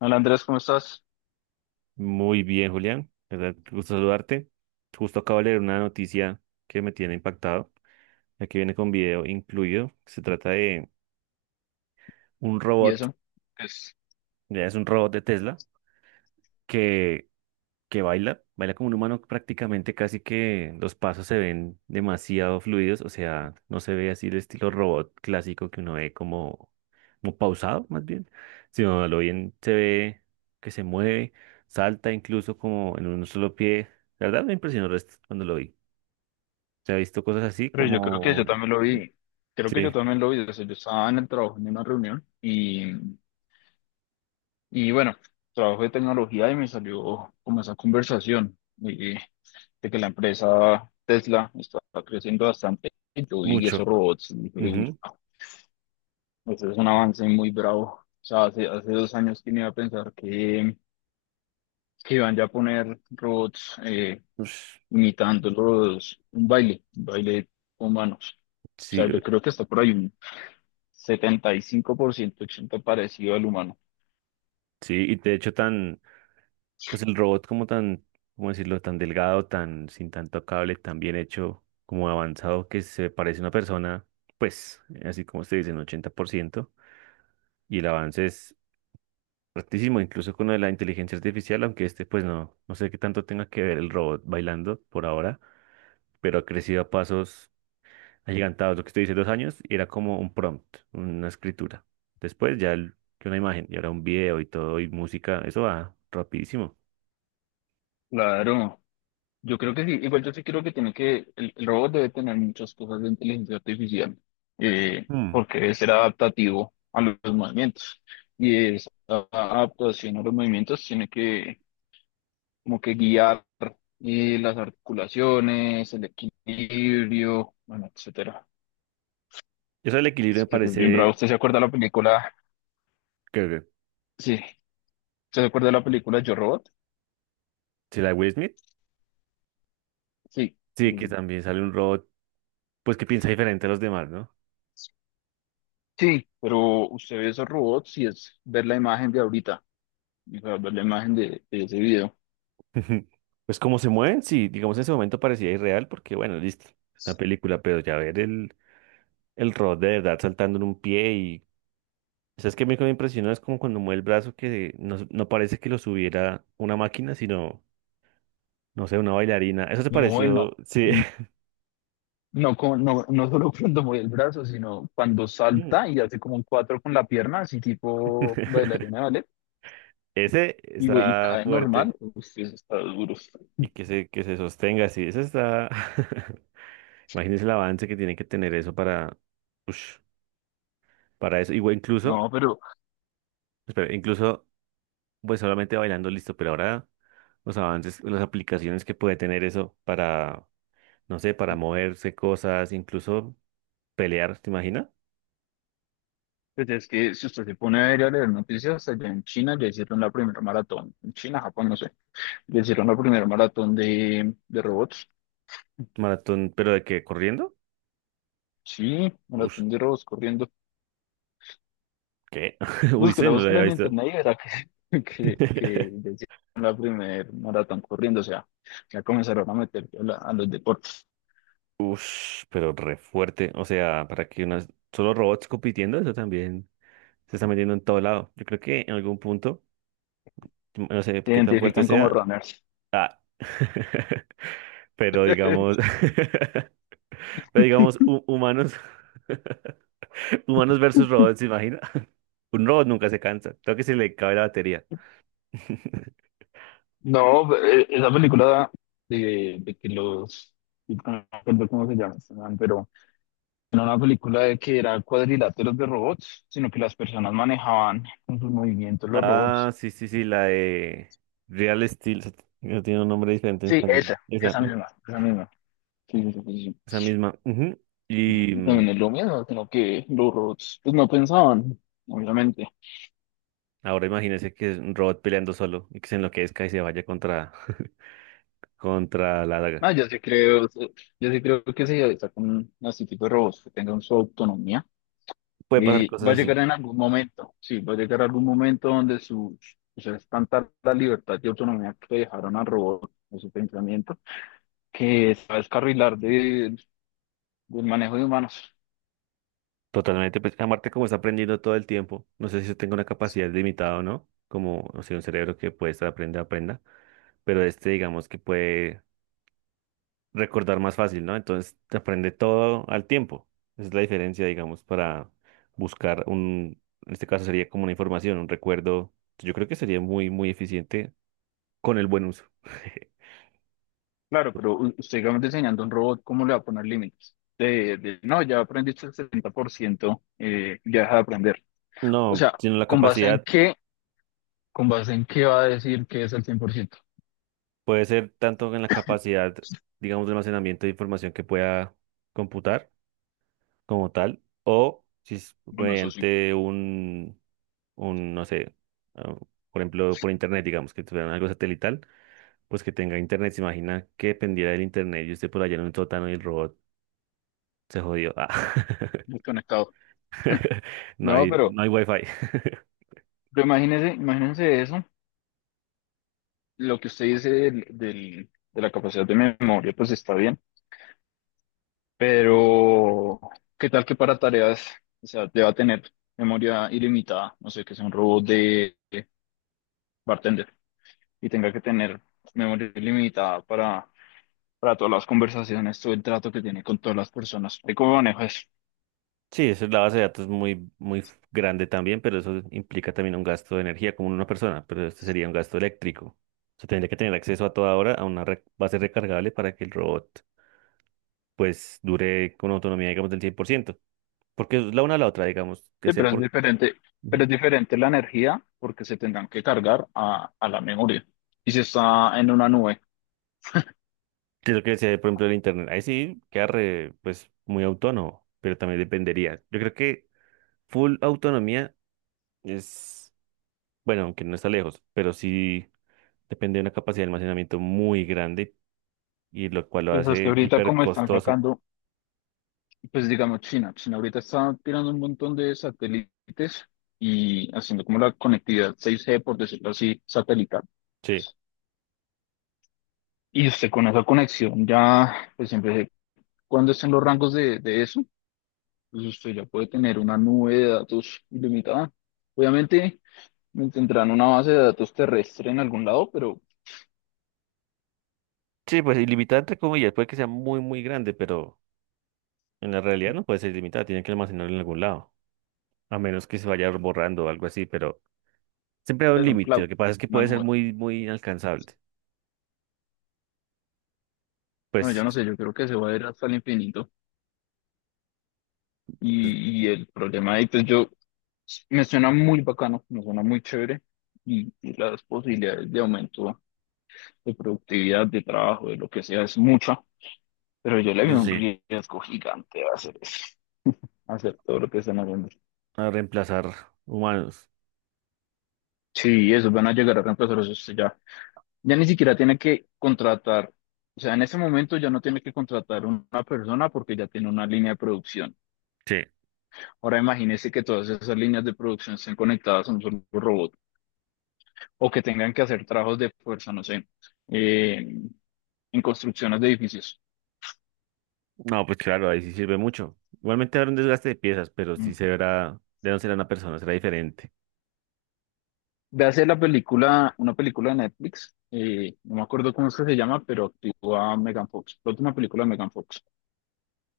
Hola Andrés, ¿cómo estás? Muy bien, Julián. La ¿Verdad? Gusto saludarte. Justo acabo de leer una noticia que me tiene impactado. Aquí viene con video incluido. Se trata de un ¿Y robot, eso? Pues, ya es un robot de Tesla, que que baila, baila como un humano prácticamente, casi que los pasos se ven demasiado fluidos, o sea, no se ve así el estilo robot clásico que uno ve como, como pausado más bien, sino a lo bien se ve que se mueve, salta incluso como en un solo pie. La verdad me impresionó cuando lo vi. Se ha visto cosas así pero yo creo que yo como... también lo Ujú. vi, creo que yo Sí, también lo vi, o sea, yo estaba en el trabajo, en una reunión, y bueno, trabajo de tecnología y me salió como esa conversación y- de que la empresa Tesla está creciendo bastante, y yo vi mucho. esos robots, y dije, uy, Ujú. ese es un avance muy bravo, o sea, hace 2 años que no iba a pensar que iban ya a poner robots Ush, imitándolos, un baile con manos. O Sí, sea, yo creo que está por ahí un 75%, 80% parecido al humano. sí, y de hecho tan... Pues el robot como tan, ¿cómo decirlo? Tan delgado, tan sin tanto cable, tan bien hecho, como avanzado que se parece a una persona, pues así como se dice, en 80%. Y el avance es altísimo, incluso con lo de la inteligencia artificial, aunque este pues no, no sé qué tanto tenga que ver el robot bailando por ahora, pero ha crecido a pasos agigantados. Lo que usted dice, dos años, y era como un prompt, una escritura. Después ya una imagen, y ahora un video y todo, y música, eso va rapidísimo. Claro, yo creo que sí, igual yo sí creo que tiene que, el robot debe tener muchas cosas de inteligencia artificial, Hmm. porque debe ser adaptativo a los movimientos. Y esa adaptación a los movimientos tiene que, como que guiar las articulaciones, el equilibrio, bueno, etcétera. Eso del equilibrio Es me que es bien bravo. parece ¿Usted se acuerda de la película? creo que. Sí. ¿Usted se acuerda de la película Yo Robot? Sí, la de Will Smith. Sí. Sí, que Mm. también sale un robot, pues que piensa diferente a los demás, ¿no? Sí. Pero usted ve esos robots y es ver la imagen de ahorita. O sea, ver la imagen de ese video. Pues cómo se mueven, sí, digamos en ese momento parecía irreal porque, bueno, listo, es una película, pero ya ver el robot de verdad saltando en un pie y... ¿Sabes qué me impresionó? Es como cuando mueve el brazo que no, no parece que lo subiera una máquina, sino, no sé, una bailarina. Eso te No, bueno. pareció, sí. No, no, no, no solo cuando mueve el brazo, sino cuando Mm. salta y hace como un cuatro con la pierna, así tipo bailarina, ¿vale? Ese Y, y está cae normal. fuerte Usted está duro. y que se sostenga así, ese está... Imagínense el avance que tiene que tener eso para, ush, para eso. Igual incluso, No, pero espera, incluso, pues solamente bailando listo, pero ahora los avances, las aplicaciones que puede tener eso para, no sé, para moverse cosas, incluso pelear, ¿te imaginas? pues es que si usted se pone a ver y a leer noticias, allá en China ya hicieron la primera maratón. En China, Japón, no sé. Le hicieron la primera maratón de robots. Maratón, pero de que corriendo, Sí, ush, maratón de robots corriendo. ¿qué? Uy, sí, Búsquela, no lo búsquela había en visto. internet y verá que, que le hicieron la primera maratón corriendo. O sea, ya comenzaron a meter a los deportes. Ush, pero re fuerte. O sea, para que unas solo robots compitiendo, eso también se está metiendo en todo lado. Yo creo que en algún punto, no sé Se qué tan fuerte identifican como sea, runners. ah, pero digamos, pero digamos, humanos, humanos versus robots, ¿se imagina? Un robot nunca se cansa, creo que se le cabe la batería. No, esa película de, de que los... No recuerdo cómo se llama, este man, pero no era una película de que era cuadriláteros de robots, sino que las personas manejaban con sus movimientos los Ah, robots. sí, sí, sí, la de Real Steel, no tiene un nombre diferente en Sí, español. esa, Esa, esa ujú, misma, esa misma. Sí, sí, sí, esa misma. Ujú. Y sí. También es lo mismo, sino que los robots pues, no pensaban, obviamente. ahora imagínese que es un robot peleando solo y que se enloquezca y se vaya contra, contra la daga. Ah, yo sí creo que si sacan este tipo de robots que tengan su autonomía, Puede pasar y cosas va a así. llegar en algún momento, sí, va a llegar algún momento donde su, o sea, es tanta la libertad y autonomía que le dejaron al robot, o su pensamiento, que se va a descarrilar del manejo de humanos. Totalmente, pues Marte como está aprendiendo todo el tiempo, no sé si yo tengo una capacidad limitada o no, como, no sé, un cerebro que puede estar aprenda, aprenda, pero este digamos que puede recordar más fácil, ¿no? Entonces te aprende todo al tiempo. Esa es la diferencia, digamos, para buscar un, en este caso sería como una información, un recuerdo. Yo creo que sería muy, muy eficiente con el buen uso. Claro, pero usted, digamos, diseñando un robot, ¿cómo le va a poner límites? De, no, ya aprendiste el 70%, ya deja de aprender. O No, sea, sino la ¿con base en capacidad, qué? ¿Con base en qué va a decir que es el 100%? puede ser tanto en la capacidad, digamos, de almacenamiento de información que pueda computar como tal, o si es Bueno, eso sí, mediante un, no sé, ah, por ejemplo, por internet, digamos, que tuvieran algo satelital, pues que tenga internet. ¿Se imagina que dependiera del internet y usted por allá en un sótano y el robot se jodió? Ah. desconectado. No No, hay, no hay wifi. pero imagínese, imagínense eso, lo que usted dice de la capacidad de memoria, pues está bien, pero ¿qué tal que para tareas, o sea, te va a tener memoria ilimitada? No sé, que sea un robot de bartender. Y tenga que tener memoria limitada para todas las conversaciones, todo el trato que tiene con todas las personas. ¿De cómo manejo eso? Sí, eso es la base de datos muy, muy grande también, pero eso implica también un gasto de energía como en una persona, pero este sería un gasto eléctrico. O sea, tendría que tener acceso a toda hora a una base recargable para que el robot pues dure con autonomía, digamos, del 100% porque es la una a la otra, digamos, que Sí, sea por, pero ujú, es diferente la energía porque se tendrán que cargar a la memoria. Y si está en una nube, que lo que sea, por ejemplo, el internet, ahí sí queda re, pues muy autónomo, pero también dependería. Yo creo que full autonomía es, bueno, aunque no está lejos, pero sí depende de una capacidad de almacenamiento muy grande y lo cual lo pues es que hace ahorita hiper como están costoso. sacando, pues digamos China, China ahorita está tirando un montón de satélites y haciendo como la conectividad 6G, por decirlo así, satelital. Sí. Y usted con esa conexión ya, pues siempre, cuando estén los rangos de eso, pues usted ya puede tener una nube de datos ilimitada. Obviamente me tendrán una base de datos terrestre en algún lado, pero Sí, pues ilimitada entre comillas, puede que sea muy, muy grande, pero en la realidad no puede ser ilimitada, tiene que almacenarlo en algún lado, a menos que se vaya borrando o algo así, pero siempre hay un es un límite, lo cloud, que pasa es que una puede ser nube. muy, muy inalcanzable. Bueno, yo Pues, no sé, yo creo que se va a ir hasta el infinito. pues, Y el problema ahí, pues yo, me suena muy bacano, me suena muy chévere. Y las posibilidades de aumento de productividad, de trabajo, de lo que sea, es mucha. Pero yo le eso veo un sí, riesgo gigante a hacer eso, a hacer todo lo que están haciendo. a reemplazar humanos. Sí, eso van a llegar a reemplazar eso sí, ya. Ya ni siquiera tiene que contratar, o sea, en ese momento ya no tiene que contratar una persona porque ya tiene una línea de producción. Sí. Ahora imagínese que todas esas líneas de producción estén conectadas a un solo robot o que tengan que hacer trabajos de fuerza, no sé, eh, en construcciones de edificios. No, pues claro, ahí sí sirve mucho. Igualmente habrá un desgaste de piezas, pero sí Mm. se verá, ya no será una persona, será diferente. Véase la película, una película de Netflix, no me acuerdo cómo es que se llama, pero actúa Megan Fox, la última película de Megan Fox.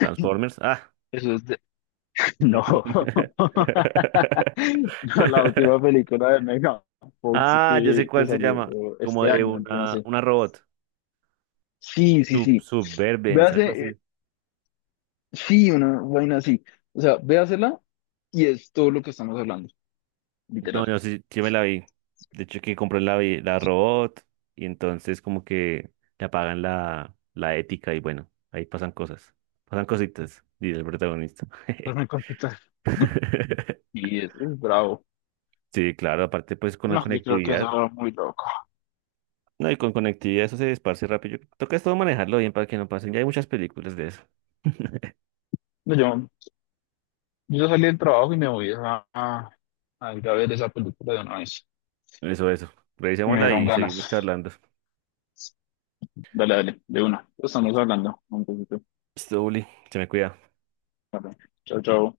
Transformers, ah. Eso es de- No, no, la última película de Megan Fox Ah, ya sé que cuál se salió llama, como este de año, yo no sé. una robot. Sí, sí, Sub, sí. Suburbans, Véase, algo así. sí, una vaina así. O sea, véasela y es todo lo que estamos hablando, No, literal. yo sí, yo me la vi. De hecho, que compró la, la robot y entonces como que le apagan la, la ética y bueno, ahí pasan cosas. Pasan cositas, dice el protagonista. Pues me contestas. Y es bravo. Sí, claro, aparte pues con la No, yo creo que eso conectividad. era muy loco. No, y con conectividad eso se esparce rápido. Toca es todo manejarlo bien para que no pasen. Ya hay muchas películas de eso. No, yo salí del trabajo y me voy a ir a ver esa película de una vez. Eso, eso. Me Revisémosla dieron y seguimos ganas. charlando. Dale, dale, de una. Estamos Esto, hablando un poquito. esto, Uli, se me cuida. Vale. Chau, chau.